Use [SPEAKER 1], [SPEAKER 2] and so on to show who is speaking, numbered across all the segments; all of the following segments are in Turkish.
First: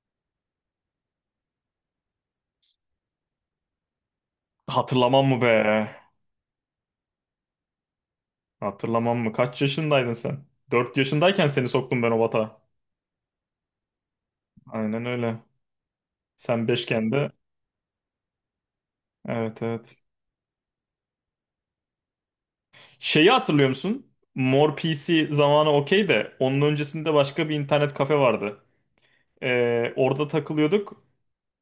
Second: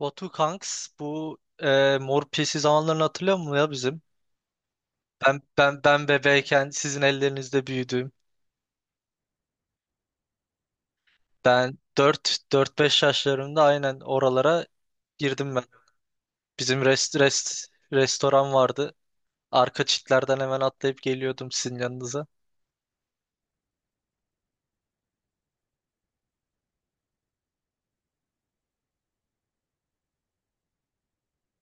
[SPEAKER 1] Batu Kanks bu Mor Piyesi zamanlarını hatırlıyor musun ya bizim?
[SPEAKER 2] Hatırlamam mı
[SPEAKER 1] Ben ben
[SPEAKER 2] be?
[SPEAKER 1] ben bebeyken sizin ellerinizde büyüdüm.
[SPEAKER 2] Hatırlamam mı? Kaç yaşındaydın sen? 4 yaşındayken seni
[SPEAKER 1] Ben
[SPEAKER 2] soktum ben o
[SPEAKER 1] dört
[SPEAKER 2] batağa.
[SPEAKER 1] dört beş yaşlarımda aynen oralara
[SPEAKER 2] Aynen öyle.
[SPEAKER 1] girdim ben.
[SPEAKER 2] Sen
[SPEAKER 1] Bizim
[SPEAKER 2] beşken de.
[SPEAKER 1] restoran vardı.
[SPEAKER 2] Evet,
[SPEAKER 1] Arka
[SPEAKER 2] evet.
[SPEAKER 1] çitlerden hemen atlayıp geliyordum sizin yanınıza.
[SPEAKER 2] Şeyi hatırlıyor musun? Mor PC zamanı okey de onun öncesinde başka bir internet kafe vardı. Orada takılıyorduk.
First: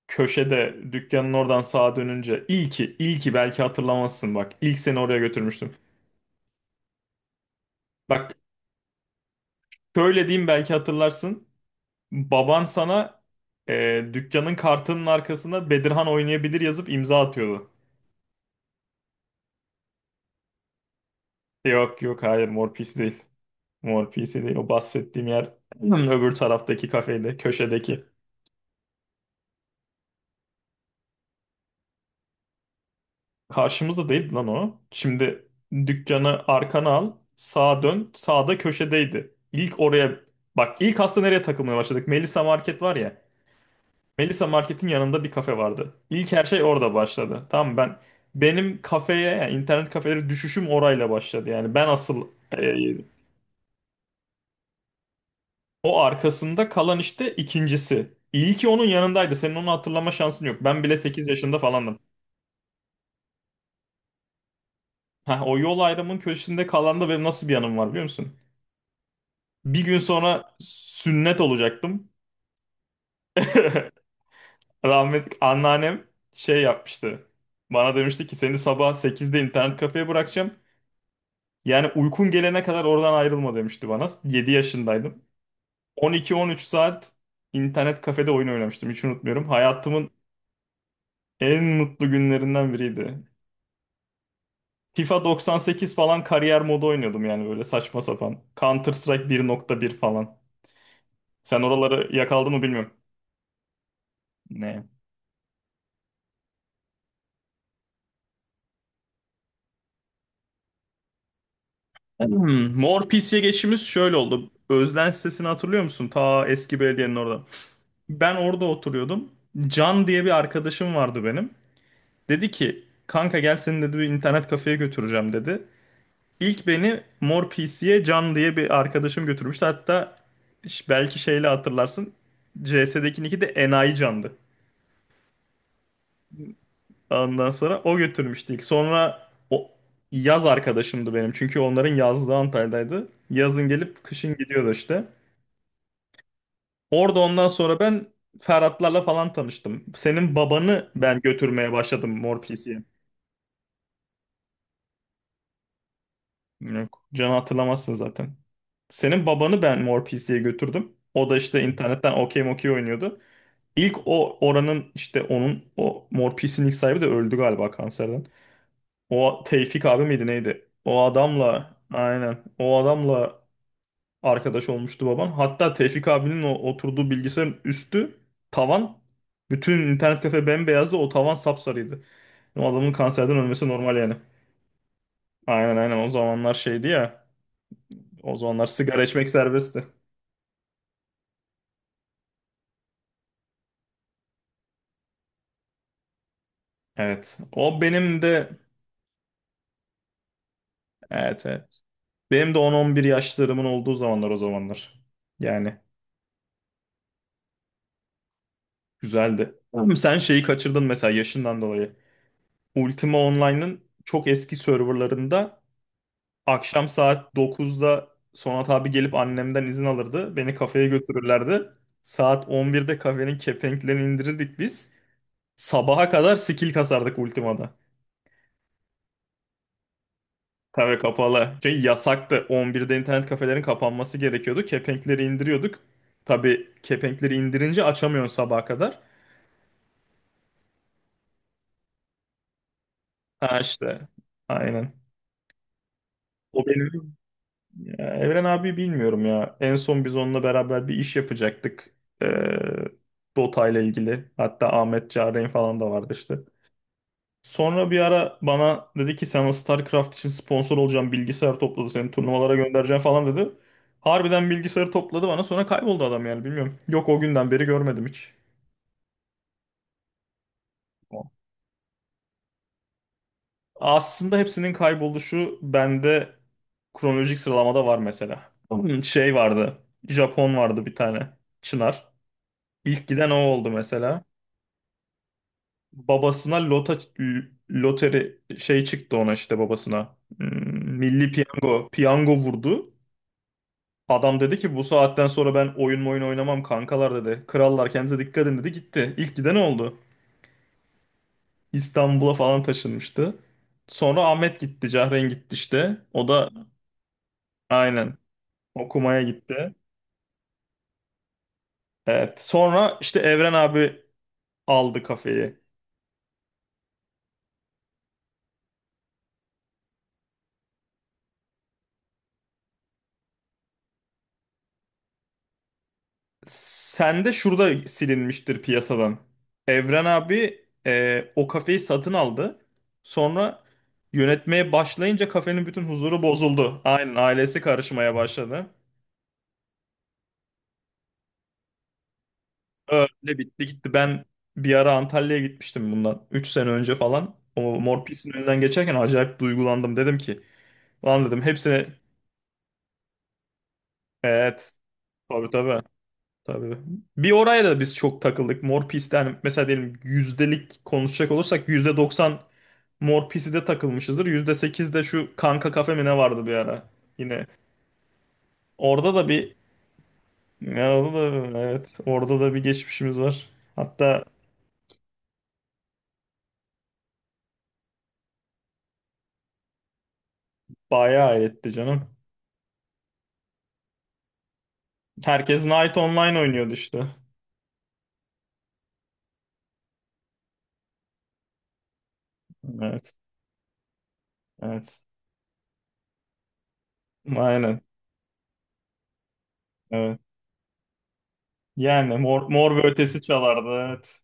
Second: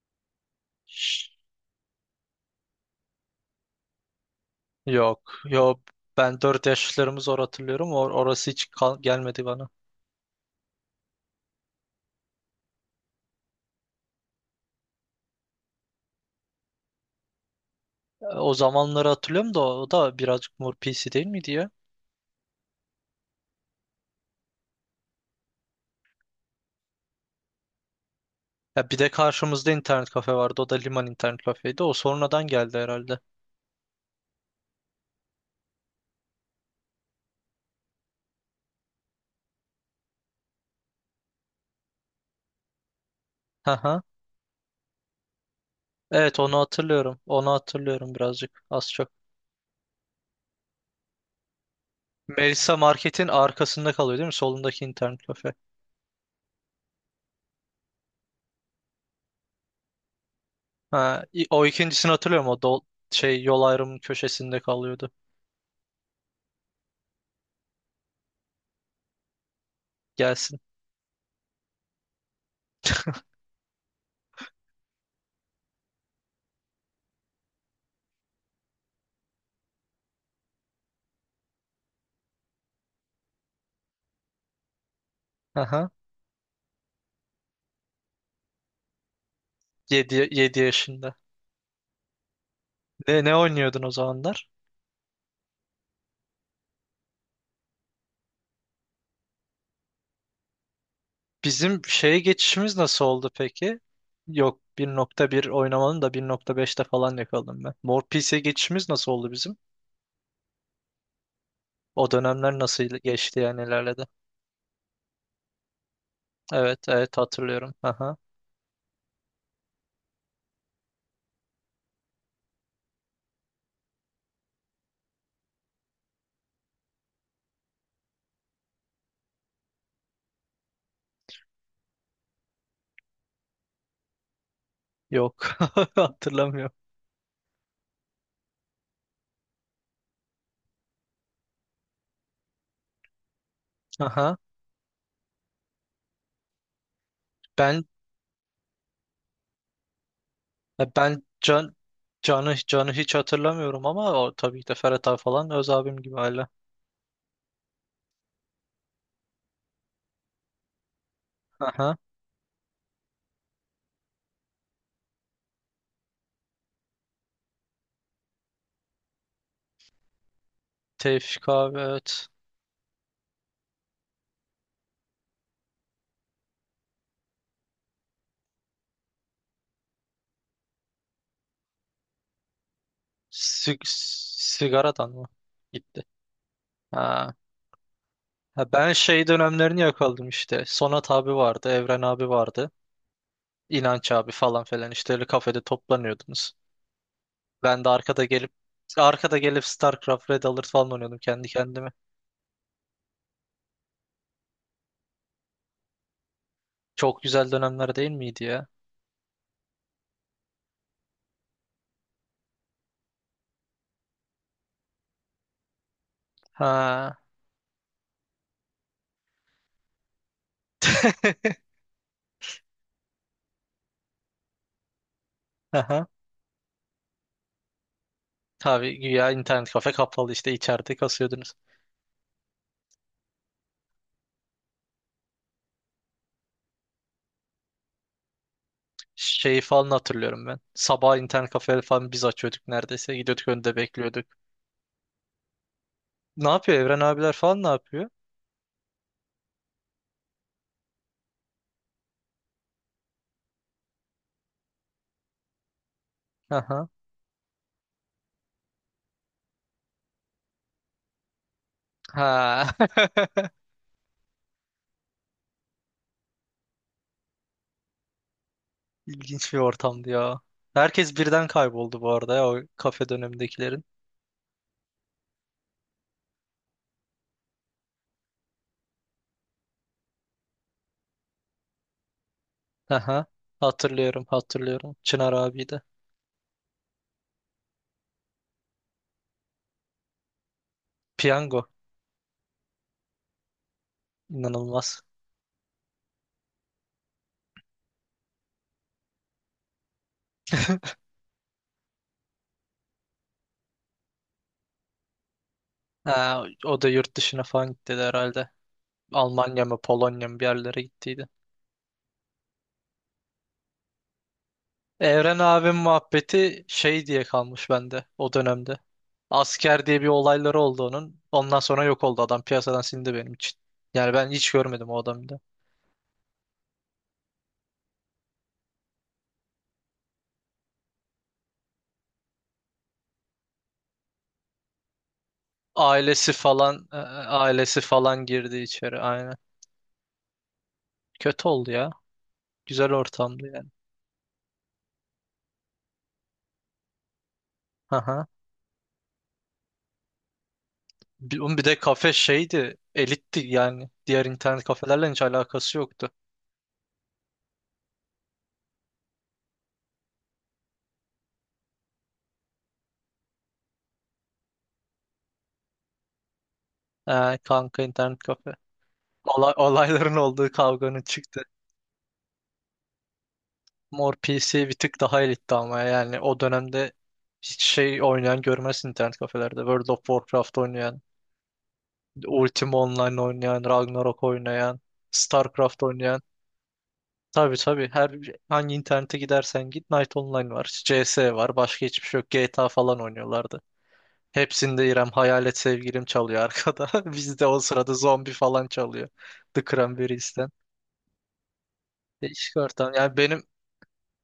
[SPEAKER 2] Köşede
[SPEAKER 1] Şşş,
[SPEAKER 2] dükkanın oradan sağa dönünce ilki belki hatırlamazsın bak. İlk seni oraya
[SPEAKER 1] Yok,
[SPEAKER 2] götürmüştüm.
[SPEAKER 1] yok. Ben dört yaşlarımı zor hatırlıyorum.
[SPEAKER 2] Bak
[SPEAKER 1] Orası hiç gelmedi bana.
[SPEAKER 2] şöyle diyeyim belki hatırlarsın. Baban sana dükkanın kartının arkasına Bedirhan oynayabilir yazıp imza atıyordu.
[SPEAKER 1] O zamanları hatırlıyorum da o da birazcık Mor Piyesi değil miydi ya?
[SPEAKER 2] Yok, yok, hayır Mor Pis değil. Mor Pis'i değil. O bahsettiğim yer öbür taraftaki kafede, köşedeki.
[SPEAKER 1] Ya bir de karşımızda internet kafe vardı. O da Liman internet kafeydi. O sonradan geldi herhalde.
[SPEAKER 2] Karşımızda değildi lan o. Şimdi dükkanı arkana al, sağa dön. Sağda köşedeydi. İlk oraya bak ilk aslında nereye takılmaya başladık? Melisa Market var ya.
[SPEAKER 1] Hı hı.
[SPEAKER 2] Melisa Market'in yanında bir kafe vardı. İlk
[SPEAKER 1] Evet,
[SPEAKER 2] her
[SPEAKER 1] onu
[SPEAKER 2] şey orada
[SPEAKER 1] hatırlıyorum.
[SPEAKER 2] başladı.
[SPEAKER 1] Onu
[SPEAKER 2] Tamam, ben
[SPEAKER 1] hatırlıyorum birazcık.
[SPEAKER 2] benim
[SPEAKER 1] Az çok.
[SPEAKER 2] kafeye yani internet kafeleri düşüşüm orayla başladı. Yani e,
[SPEAKER 1] Melisa Market'in arkasında kalıyor değil mi? Solundaki internet kafe.
[SPEAKER 2] o arkasında kalan işte ikincisi. İlki onun yanındaydı. Senin onu hatırlama şansın yok. Ben bile
[SPEAKER 1] Ha,
[SPEAKER 2] 8 yaşında
[SPEAKER 1] o
[SPEAKER 2] falandım.
[SPEAKER 1] ikincisini hatırlıyorum. O dol şey yol ayrımının köşesinde kalıyordu.
[SPEAKER 2] Heh, o yol ayrımının köşesinde kalan da benim nasıl bir anım var biliyor musun? Bir gün sonra
[SPEAKER 1] Gelsin.
[SPEAKER 2] sünnet olacaktım. Rahmetli anneannem şey yapmıştı. Bana demişti ki seni sabah sekizde internet kafeye bırakacağım. Yani uykun gelene kadar oradan ayrılma demişti bana. 7 yaşındaydım.
[SPEAKER 1] Haha.
[SPEAKER 2] 12-13 saat internet kafede oyun oynamıştım. Hiç unutmuyorum. Hayatımın
[SPEAKER 1] Yedi yaşında.
[SPEAKER 2] en mutlu günlerinden biriydi.
[SPEAKER 1] Ne oynuyordun o zamanlar?
[SPEAKER 2] FIFA 98 falan kariyer modu oynuyordum yani böyle saçma sapan. Counter Strike 1.1 falan. Sen
[SPEAKER 1] Bizim
[SPEAKER 2] oraları
[SPEAKER 1] şeye
[SPEAKER 2] yakaldın mı
[SPEAKER 1] geçişimiz
[SPEAKER 2] bilmiyorum.
[SPEAKER 1] nasıl oldu peki? Yok,
[SPEAKER 2] Ne?
[SPEAKER 1] 1.1 oynamanın da 1.5'te falan yakaladım ben. Mor PC geçişimiz nasıl oldu bizim? O dönemler nasıl
[SPEAKER 2] Mor PC'ye
[SPEAKER 1] geçti, yani
[SPEAKER 2] geçişimiz
[SPEAKER 1] nelerledi?
[SPEAKER 2] şöyle oldu. Özden sitesini hatırlıyor musun? Ta
[SPEAKER 1] Evet
[SPEAKER 2] eski belediyenin
[SPEAKER 1] evet,
[SPEAKER 2] orada.
[SPEAKER 1] hatırlıyorum. Aha.
[SPEAKER 2] Ben orada oturuyordum. Can diye bir arkadaşım vardı benim. Dedi ki kanka gel seni dedi bir internet kafeye götüreceğim dedi. İlk beni Mor PC'ye Can diye bir arkadaşım götürmüştü. Hatta belki şeyle hatırlarsın CS'deki nick'i de Enayi Can'dı.
[SPEAKER 1] Yok, hatırlamıyorum.
[SPEAKER 2] Ondan sonra o götürmüştü ilk. Sonra o yaz arkadaşımdı benim. Çünkü onların yazlığı Antalya'daydı. Yazın gelip kışın
[SPEAKER 1] Aha.
[SPEAKER 2] gidiyordu işte. Orada ondan sonra
[SPEAKER 1] Ben
[SPEAKER 2] ben Ferhatlarla falan tanıştım. Senin
[SPEAKER 1] e,
[SPEAKER 2] babanı ben
[SPEAKER 1] ben
[SPEAKER 2] götürmeye
[SPEAKER 1] Can
[SPEAKER 2] başladım Mor
[SPEAKER 1] Can'ı
[SPEAKER 2] PC'ye.
[SPEAKER 1] Can'ı hiç hatırlamıyorum, ama o tabii ki de Ferhat abi falan öz abim gibi hala.
[SPEAKER 2] Yok. Can'ı hatırlamazsın zaten. Senin babanı ben Mor PC'ye götürdüm. O da işte
[SPEAKER 1] Aha.
[SPEAKER 2] internetten okey mokey oynuyordu. İlk o oranın işte onun o Mor PC'nin ilk sahibi de öldü galiba kanserden. O Tevfik abi miydi neydi? O
[SPEAKER 1] Tevfik
[SPEAKER 2] adamla
[SPEAKER 1] abi, evet.
[SPEAKER 2] aynen o adamla arkadaş olmuştu babam. Hatta Tevfik abinin o oturduğu bilgisayarın üstü tavan bütün internet kafe bembeyazdı o tavan sapsarıydı. O adamın kanserden ölmesi normal yani.
[SPEAKER 1] Sigaradan mı?
[SPEAKER 2] Aynen, aynen,
[SPEAKER 1] Gitti.
[SPEAKER 2] o zamanlar şeydi ya.
[SPEAKER 1] Ha.
[SPEAKER 2] O zamanlar
[SPEAKER 1] Ha, ben
[SPEAKER 2] sigara
[SPEAKER 1] şey
[SPEAKER 2] içmek
[SPEAKER 1] dönemlerini
[SPEAKER 2] serbestti.
[SPEAKER 1] yakaladım işte. Sonat abi vardı, Evren abi vardı. İnanç abi falan filan, işte öyle kafede toplanıyordunuz.
[SPEAKER 2] Evet. O
[SPEAKER 1] Ben de
[SPEAKER 2] benim
[SPEAKER 1] arkada
[SPEAKER 2] de.
[SPEAKER 1] gelip StarCraft, Red Alert falan oynuyordum
[SPEAKER 2] Evet,
[SPEAKER 1] kendi
[SPEAKER 2] evet.
[SPEAKER 1] kendime.
[SPEAKER 2] Benim de 10-11 yaşlarımın olduğu zamanlar o zamanlar. Yani
[SPEAKER 1] Çok güzel dönemler değil miydi ya?
[SPEAKER 2] güzeldi. Ama sen şeyi kaçırdın mesela yaşından dolayı. Ultima Online'ın çok eski serverlarında akşam
[SPEAKER 1] Ha.
[SPEAKER 2] saat 9'da Sonat abi gelip annemden izin alırdı. Beni kafeye götürürlerdi. Saat 11'de kafenin kepenklerini indirirdik biz. Sabaha
[SPEAKER 1] Aha.
[SPEAKER 2] kadar skill kasardık Ultima'da.
[SPEAKER 1] Tabii, güya internet kafe kapalı, işte içeride
[SPEAKER 2] Tabii kapalı.
[SPEAKER 1] kasıyordunuz.
[SPEAKER 2] Çünkü yasaktı. 11'de internet kafelerin kapanması gerekiyordu. Kepenkleri indiriyorduk. Tabii kepenkleri indirince açamıyorsun sabaha kadar.
[SPEAKER 1] Şeyi falan hatırlıyorum ben. Sabah internet kafe falan biz açıyorduk neredeyse. Gidiyorduk,
[SPEAKER 2] Ha,
[SPEAKER 1] önde
[SPEAKER 2] işte.
[SPEAKER 1] bekliyorduk.
[SPEAKER 2] Aynen.
[SPEAKER 1] Ne
[SPEAKER 2] O
[SPEAKER 1] yapıyor Evren
[SPEAKER 2] benim.
[SPEAKER 1] abiler falan, ne yapıyor?
[SPEAKER 2] Ya, Evren abi bilmiyorum ya. En son biz onunla beraber bir iş yapacaktık. Ee, Dota ile ilgili. Hatta Ahmet Çağrı'nın falan da vardı işte.
[SPEAKER 1] Aha.
[SPEAKER 2] Sonra bir ara bana dedi ki sana StarCraft için sponsor olacağım bilgisayar topladı seni turnuvalara
[SPEAKER 1] Ha.
[SPEAKER 2] göndereceğim falan dedi. Harbiden bilgisayarı topladı bana sonra kayboldu adam yani bilmiyorum. Yok, o günden beri görmedim hiç.
[SPEAKER 1] İlginç bir ortamdı ya. Herkes birden kayboldu bu arada ya, o kafe dönemindekilerin.
[SPEAKER 2] Aslında hepsinin kayboluşu bende kronolojik sıralamada var mesela. Şey vardı. Japon vardı bir tane. Çınar. İlk
[SPEAKER 1] Aha.
[SPEAKER 2] giden o oldu mesela.
[SPEAKER 1] Hatırlıyorum, hatırlıyorum. Çınar abi de.
[SPEAKER 2] Babasına loteri şey çıktı ona işte babasına. Milli
[SPEAKER 1] Piyango.
[SPEAKER 2] piyango. Piyango vurdu. Adam dedi ki bu
[SPEAKER 1] İnanılmaz.
[SPEAKER 2] saatten sonra ben oyun oynamam kankalar dedi. Krallar kendinize dikkat edin dedi gitti. İlk giden oldu. İstanbul'a falan taşınmıştı. Sonra Ahmet gitti, Cahren gitti işte. O
[SPEAKER 1] Ha,
[SPEAKER 2] da
[SPEAKER 1] o da yurt dışına falan gitti de
[SPEAKER 2] aynen
[SPEAKER 1] herhalde.
[SPEAKER 2] okumaya
[SPEAKER 1] Almanya
[SPEAKER 2] gitti.
[SPEAKER 1] mı, Polonya mı, bir yerlere gittiydi.
[SPEAKER 2] Evet. Sonra işte Evren abi aldı
[SPEAKER 1] Evren
[SPEAKER 2] kafeyi.
[SPEAKER 1] abim muhabbeti şey diye kalmış bende o dönemde. Asker diye bir olayları oldu onun. Ondan sonra yok oldu adam. Piyasadan silindi benim için. Yani ben hiç görmedim o adamı da.
[SPEAKER 2] Sen de şurada silinmiştir piyasadan. Evren abi o kafeyi satın aldı. Sonra yönetmeye başlayınca kafenin bütün huzuru
[SPEAKER 1] Ailesi
[SPEAKER 2] bozuldu.
[SPEAKER 1] falan e, e,
[SPEAKER 2] Aynen, ailesi
[SPEAKER 1] ailesi
[SPEAKER 2] karışmaya
[SPEAKER 1] falan girdi
[SPEAKER 2] başladı.
[SPEAKER 1] içeri aynen. Kötü oldu ya. Güzel
[SPEAKER 2] Öyle
[SPEAKER 1] ortamdı
[SPEAKER 2] bitti
[SPEAKER 1] yani.
[SPEAKER 2] gitti. Ben bir ara Antalya'ya gitmiştim bundan. 3 sene önce falan. O Mor
[SPEAKER 1] Aha.
[SPEAKER 2] Pis'in önünden geçerken acayip duygulandım. Dedim ki lan dedim
[SPEAKER 1] Oğlum, bir de
[SPEAKER 2] hepsini,
[SPEAKER 1] kafe şeydi. Elitti yani. Diğer internet
[SPEAKER 2] evet,
[SPEAKER 1] kafelerle hiç
[SPEAKER 2] tabii,
[SPEAKER 1] alakası
[SPEAKER 2] tabii.
[SPEAKER 1] yoktu.
[SPEAKER 2] Tabii. Bir oraya da biz çok takıldık. Mor Pis'ten mesela diyelim yüzdelik konuşacak olursak %90 Mor Pis'i de takılmışızdır. %8 de şu Kanka Kafe mi ne vardı bir ara. Yine
[SPEAKER 1] Kanka internet kafe.
[SPEAKER 2] orada da bir
[SPEAKER 1] Olayların olduğu,
[SPEAKER 2] ya,
[SPEAKER 1] kavganın
[SPEAKER 2] orada
[SPEAKER 1] çıktı.
[SPEAKER 2] da, evet, orada da bir geçmişimiz var.
[SPEAKER 1] Mor
[SPEAKER 2] Hatta
[SPEAKER 1] PC bir tık daha elitti, ama yani o dönemde hiç şey oynayan görmezsin internet kafelerde. World of Warcraft oynayan,
[SPEAKER 2] bayağı etti canım.
[SPEAKER 1] Ultima Online oynayan, Ragnarok oynayan,
[SPEAKER 2] Herkes
[SPEAKER 1] Starcraft
[SPEAKER 2] Knight
[SPEAKER 1] oynayan.
[SPEAKER 2] Online oynuyordu işte.
[SPEAKER 1] Tabii tabii, her hangi internete gidersen git Knight Online var, CS var, başka hiçbir şey yok. GTA falan
[SPEAKER 2] Evet.
[SPEAKER 1] oynuyorlardı. Hepsinde
[SPEAKER 2] Evet.
[SPEAKER 1] İrem Hayalet Sevgilim çalıyor arkada. Bizde o
[SPEAKER 2] Aynen.
[SPEAKER 1] sırada zombi falan çalıyor. The
[SPEAKER 2] Evet.
[SPEAKER 1] Cranberries'ten.
[SPEAKER 2] Yani mor,
[SPEAKER 1] Değişik
[SPEAKER 2] mor ve
[SPEAKER 1] ortam. Yani
[SPEAKER 2] Ötesi
[SPEAKER 1] benim
[SPEAKER 2] çalardı. Evet.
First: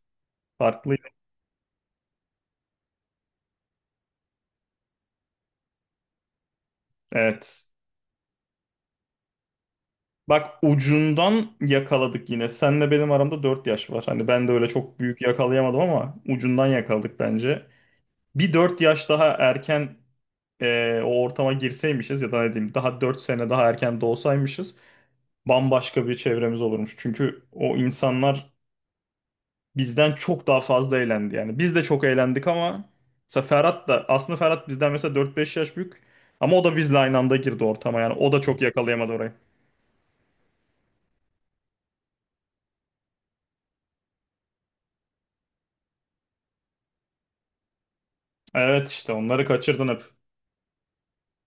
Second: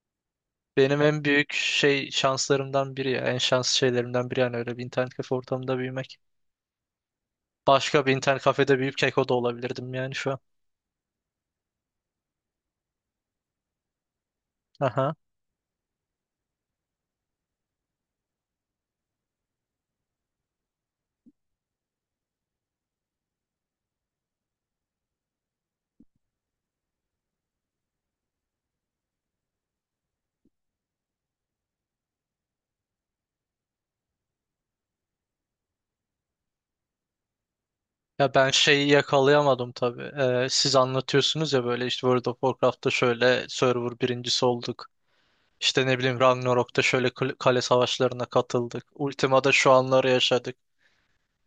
[SPEAKER 2] Farklı.
[SPEAKER 1] Benim en büyük şey şanslarımdan biri ya. En şanslı şeylerimden biri, yani öyle bir internet kafe ortamında büyümek.
[SPEAKER 2] Evet.
[SPEAKER 1] Başka bir internet kafede büyüyüp keko da olabilirdim yani şu an.
[SPEAKER 2] Bak ucundan yakaladık yine. Senle benim aramda 4 yaş var. Hani ben de öyle çok
[SPEAKER 1] Aha.
[SPEAKER 2] büyük yakalayamadım ama ucundan yakaladık bence. Bir 4 yaş daha erken o ortama girseymişiz ya da ne diyeyim daha 4 sene daha erken doğsaymışız bambaşka bir çevremiz olurmuş. Çünkü o insanlar bizden çok daha fazla eğlendi yani. Biz de çok eğlendik ama mesela Ferhat da aslında Ferhat bizden mesela 4-5 yaş büyük ama o da bizle aynı anda girdi ortama yani o
[SPEAKER 1] Ya
[SPEAKER 2] da
[SPEAKER 1] ben
[SPEAKER 2] çok
[SPEAKER 1] şeyi
[SPEAKER 2] yakalayamadı orayı.
[SPEAKER 1] yakalayamadım tabii. Siz anlatıyorsunuz ya, böyle işte World of Warcraft'ta şöyle server birincisi olduk. İşte ne bileyim, Ragnarok'ta şöyle kale savaşlarına katıldık.
[SPEAKER 2] Evet, işte onları
[SPEAKER 1] Ultima'da şu
[SPEAKER 2] kaçırdın hep.
[SPEAKER 1] anları yaşadık.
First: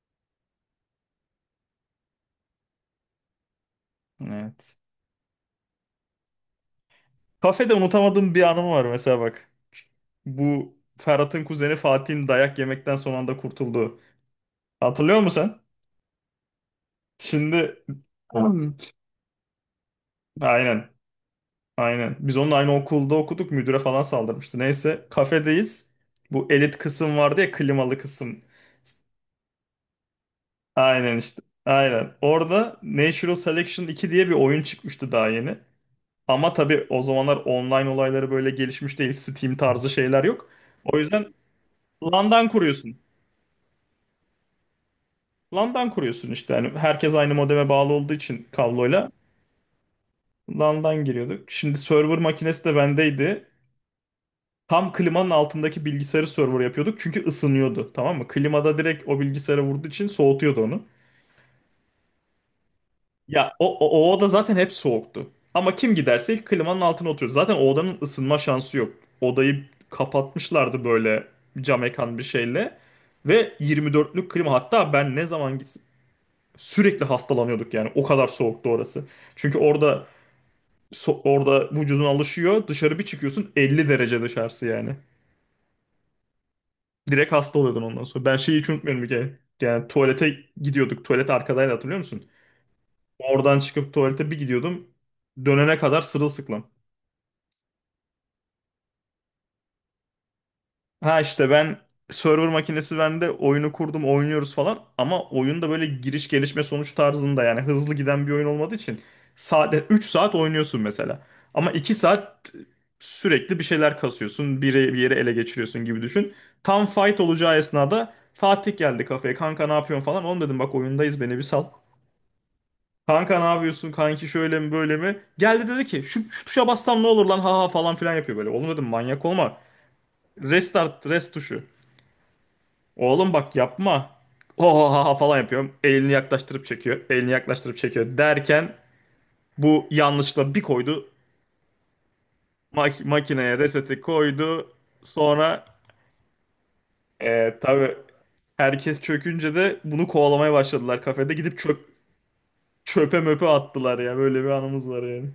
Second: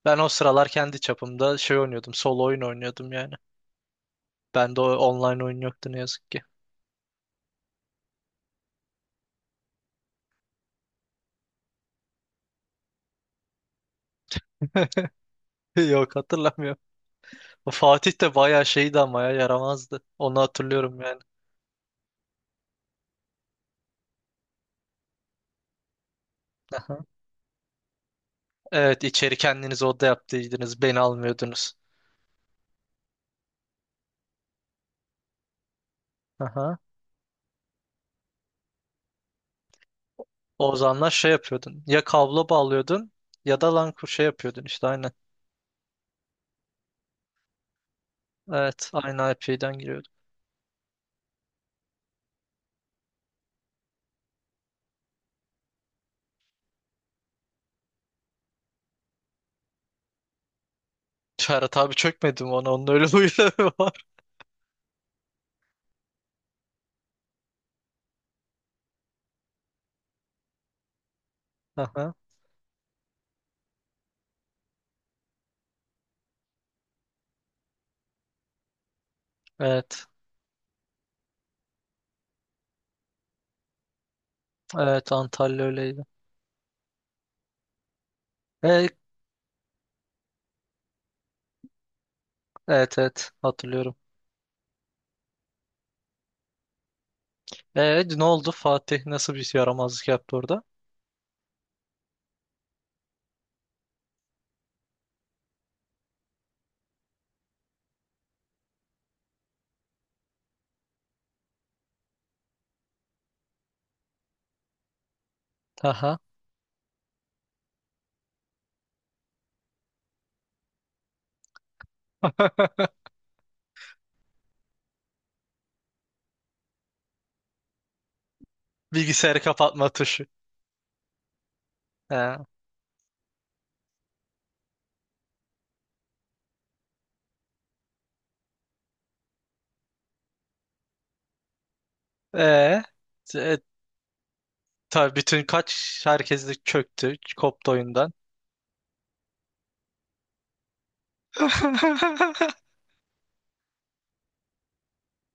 [SPEAKER 1] Ben o sıralar kendi çapımda şey oynuyordum. Solo oyun oynuyordum yani.
[SPEAKER 2] Evet.
[SPEAKER 1] Bende o online oyun yoktu ne yazık ki.
[SPEAKER 2] Kafede unutamadığım bir anım var mesela bak. Bu Ferhat'ın kuzeni Fatih'in dayak yemekten son anda kurtulduğu. Hatırlıyor musun sen?
[SPEAKER 1] Yok, hatırlamıyorum.
[SPEAKER 2] Şimdi.
[SPEAKER 1] Fatih de bayağı
[SPEAKER 2] Hmm.
[SPEAKER 1] şeydi ama ya, yaramazdı. Onu
[SPEAKER 2] Aynen,
[SPEAKER 1] hatırlıyorum yani.
[SPEAKER 2] aynen. Biz onunla aynı okulda okuduk müdüre falan saldırmıştı. Neyse kafedeyiz. Bu elit
[SPEAKER 1] Aha.
[SPEAKER 2] kısım vardı ya klimalı kısım.
[SPEAKER 1] Evet, içeri kendiniz oda yaptıydınız. Beni
[SPEAKER 2] Aynen işte.
[SPEAKER 1] almıyordunuz.
[SPEAKER 2] Aynen. Orada Natural Selection 2 diye bir oyun çıkmıştı daha yeni. Ama
[SPEAKER 1] Aha.
[SPEAKER 2] tabii o zamanlar online olayları böyle gelişmiş değil. Steam tarzı şeyler yok.
[SPEAKER 1] O
[SPEAKER 2] O
[SPEAKER 1] zamanlar
[SPEAKER 2] yüzden
[SPEAKER 1] şey yapıyordun. Ya
[SPEAKER 2] LAN'dan
[SPEAKER 1] kablo
[SPEAKER 2] kuruyorsun.
[SPEAKER 1] bağlıyordun, ya da lan şey yapıyordun işte aynen.
[SPEAKER 2] LAN'dan kuruyorsun işte. Yani herkes aynı modeme bağlı olduğu için
[SPEAKER 1] Evet,
[SPEAKER 2] kabloyla
[SPEAKER 1] aynı IP'den giriyordun.
[SPEAKER 2] LAN'dan giriyorduk. Şimdi server makinesi de bendeydi. Tam klimanın altındaki bilgisayarı server yapıyorduk. Çünkü ısınıyordu. Tamam mı? Klimada direkt o bilgisayara vurduğu için soğutuyordu onu.
[SPEAKER 1] Ferhat abi, çökmedim ona. Onun öyle
[SPEAKER 2] Ya
[SPEAKER 1] huyları
[SPEAKER 2] o,
[SPEAKER 1] var.
[SPEAKER 2] o, o oda zaten hep soğuktu. Ama kim giderse ilk klimanın altına oturuyor. Zaten o odanın ısınma şansı yok. Odayı kapatmışlardı böyle cam
[SPEAKER 1] Aha.
[SPEAKER 2] ekan bir şeyle. Ve 24'lük klima hatta ben ne zaman gitsem sürekli hastalanıyorduk yani. O kadar soğuktu orası. Çünkü orada
[SPEAKER 1] Evet.
[SPEAKER 2] orada vücudun alışıyor. Dışarı bir çıkıyorsun 50 derece dışarısı yani.
[SPEAKER 1] Evet, Antalya öyleydi.
[SPEAKER 2] Direkt hasta oluyordun ondan sonra. Ben şeyi hiç
[SPEAKER 1] E,
[SPEAKER 2] unutmuyorum bir kere. Yani tuvalete gidiyorduk. Tuvalet arkadaydı hatırlıyor musun?
[SPEAKER 1] evet evet,
[SPEAKER 2] Oradan çıkıp
[SPEAKER 1] hatırlıyorum.
[SPEAKER 2] tuvalete bir gidiyordum. Dönene kadar sırılsıklam.
[SPEAKER 1] Ne oldu, Fatih nasıl bir yaramazlık yaptı orada?
[SPEAKER 2] Ha, işte ben server makinesi bende oyunu kurdum oynuyoruz falan ama oyunda böyle giriş gelişme sonuç tarzında yani hızlı giden bir oyun olmadığı için sade 3 saat oynuyorsun mesela. Ama 2 saat sürekli bir şeyler kasıyorsun biri bir yere ele geçiriyorsun gibi
[SPEAKER 1] Aha.
[SPEAKER 2] düşün. Tam fight olacağı esnada Fatih geldi kafeye kanka ne yapıyorsun falan oğlum dedim bak oyundayız beni bir sal. Kanka ne yapıyorsun kanki şöyle mi böyle mi? Geldi dedi ki şu tuşa bassam ne olur lan ha ha falan filan yapıyor böyle. Oğlum dedim manyak
[SPEAKER 1] Bilgisayarı
[SPEAKER 2] olma.
[SPEAKER 1] kapatma tuşu.
[SPEAKER 2] Restart tuşu.
[SPEAKER 1] He.
[SPEAKER 2] Oğlum bak yapma. Oha falan yapıyorum. Elini yaklaştırıp çekiyor. Elini yaklaştırıp çekiyor derken bu yanlışla bir koydu.
[SPEAKER 1] Ee,
[SPEAKER 2] Makineye
[SPEAKER 1] e,
[SPEAKER 2] reseti koydu.
[SPEAKER 1] tabii bütün
[SPEAKER 2] Sonra
[SPEAKER 1] herkes de çöktü, koptu
[SPEAKER 2] tabii
[SPEAKER 1] oyundan.
[SPEAKER 2] herkes çökünce de bunu kovalamaya başladılar kafede. Gidip çöpe möpe attılar ya. Böyle bir anımız var yani.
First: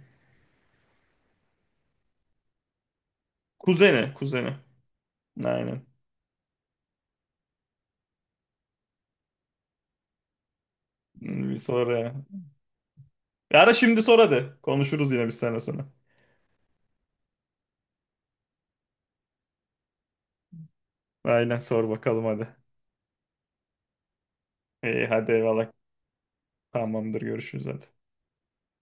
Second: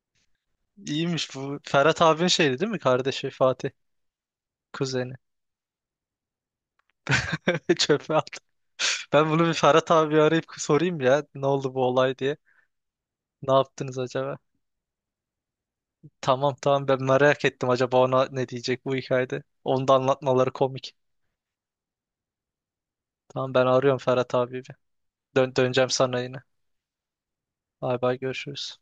[SPEAKER 1] İyiymiş bu. Ferhat abinin şeydi değil mi?
[SPEAKER 2] Kuzeni, kuzeni.
[SPEAKER 1] Kuzeni.
[SPEAKER 2] Aynen.
[SPEAKER 1] Çöpe attı. Ben bunu bir Ferhat abi arayıp sorayım ya. Ne
[SPEAKER 2] Bir
[SPEAKER 1] oldu bu
[SPEAKER 2] sonra
[SPEAKER 1] olay
[SPEAKER 2] ya.
[SPEAKER 1] diye. Ne
[SPEAKER 2] Ara
[SPEAKER 1] yaptınız
[SPEAKER 2] şimdi sor
[SPEAKER 1] acaba?
[SPEAKER 2] hadi. Konuşuruz yine bir sene sonra.
[SPEAKER 1] Tamam tamam, ben merak ettim, acaba ona ne diyecek bu hikayede. Onu da anlatmaları komik.
[SPEAKER 2] Aynen sor bakalım hadi.
[SPEAKER 1] Tamam, ben arıyorum Ferhat abi bir.
[SPEAKER 2] İyi hadi
[SPEAKER 1] Dön
[SPEAKER 2] eyvallah.
[SPEAKER 1] döneceğim sana yine.
[SPEAKER 2] Tamamdır görüşürüz hadi.
[SPEAKER 1] Bay bay, görüşürüz.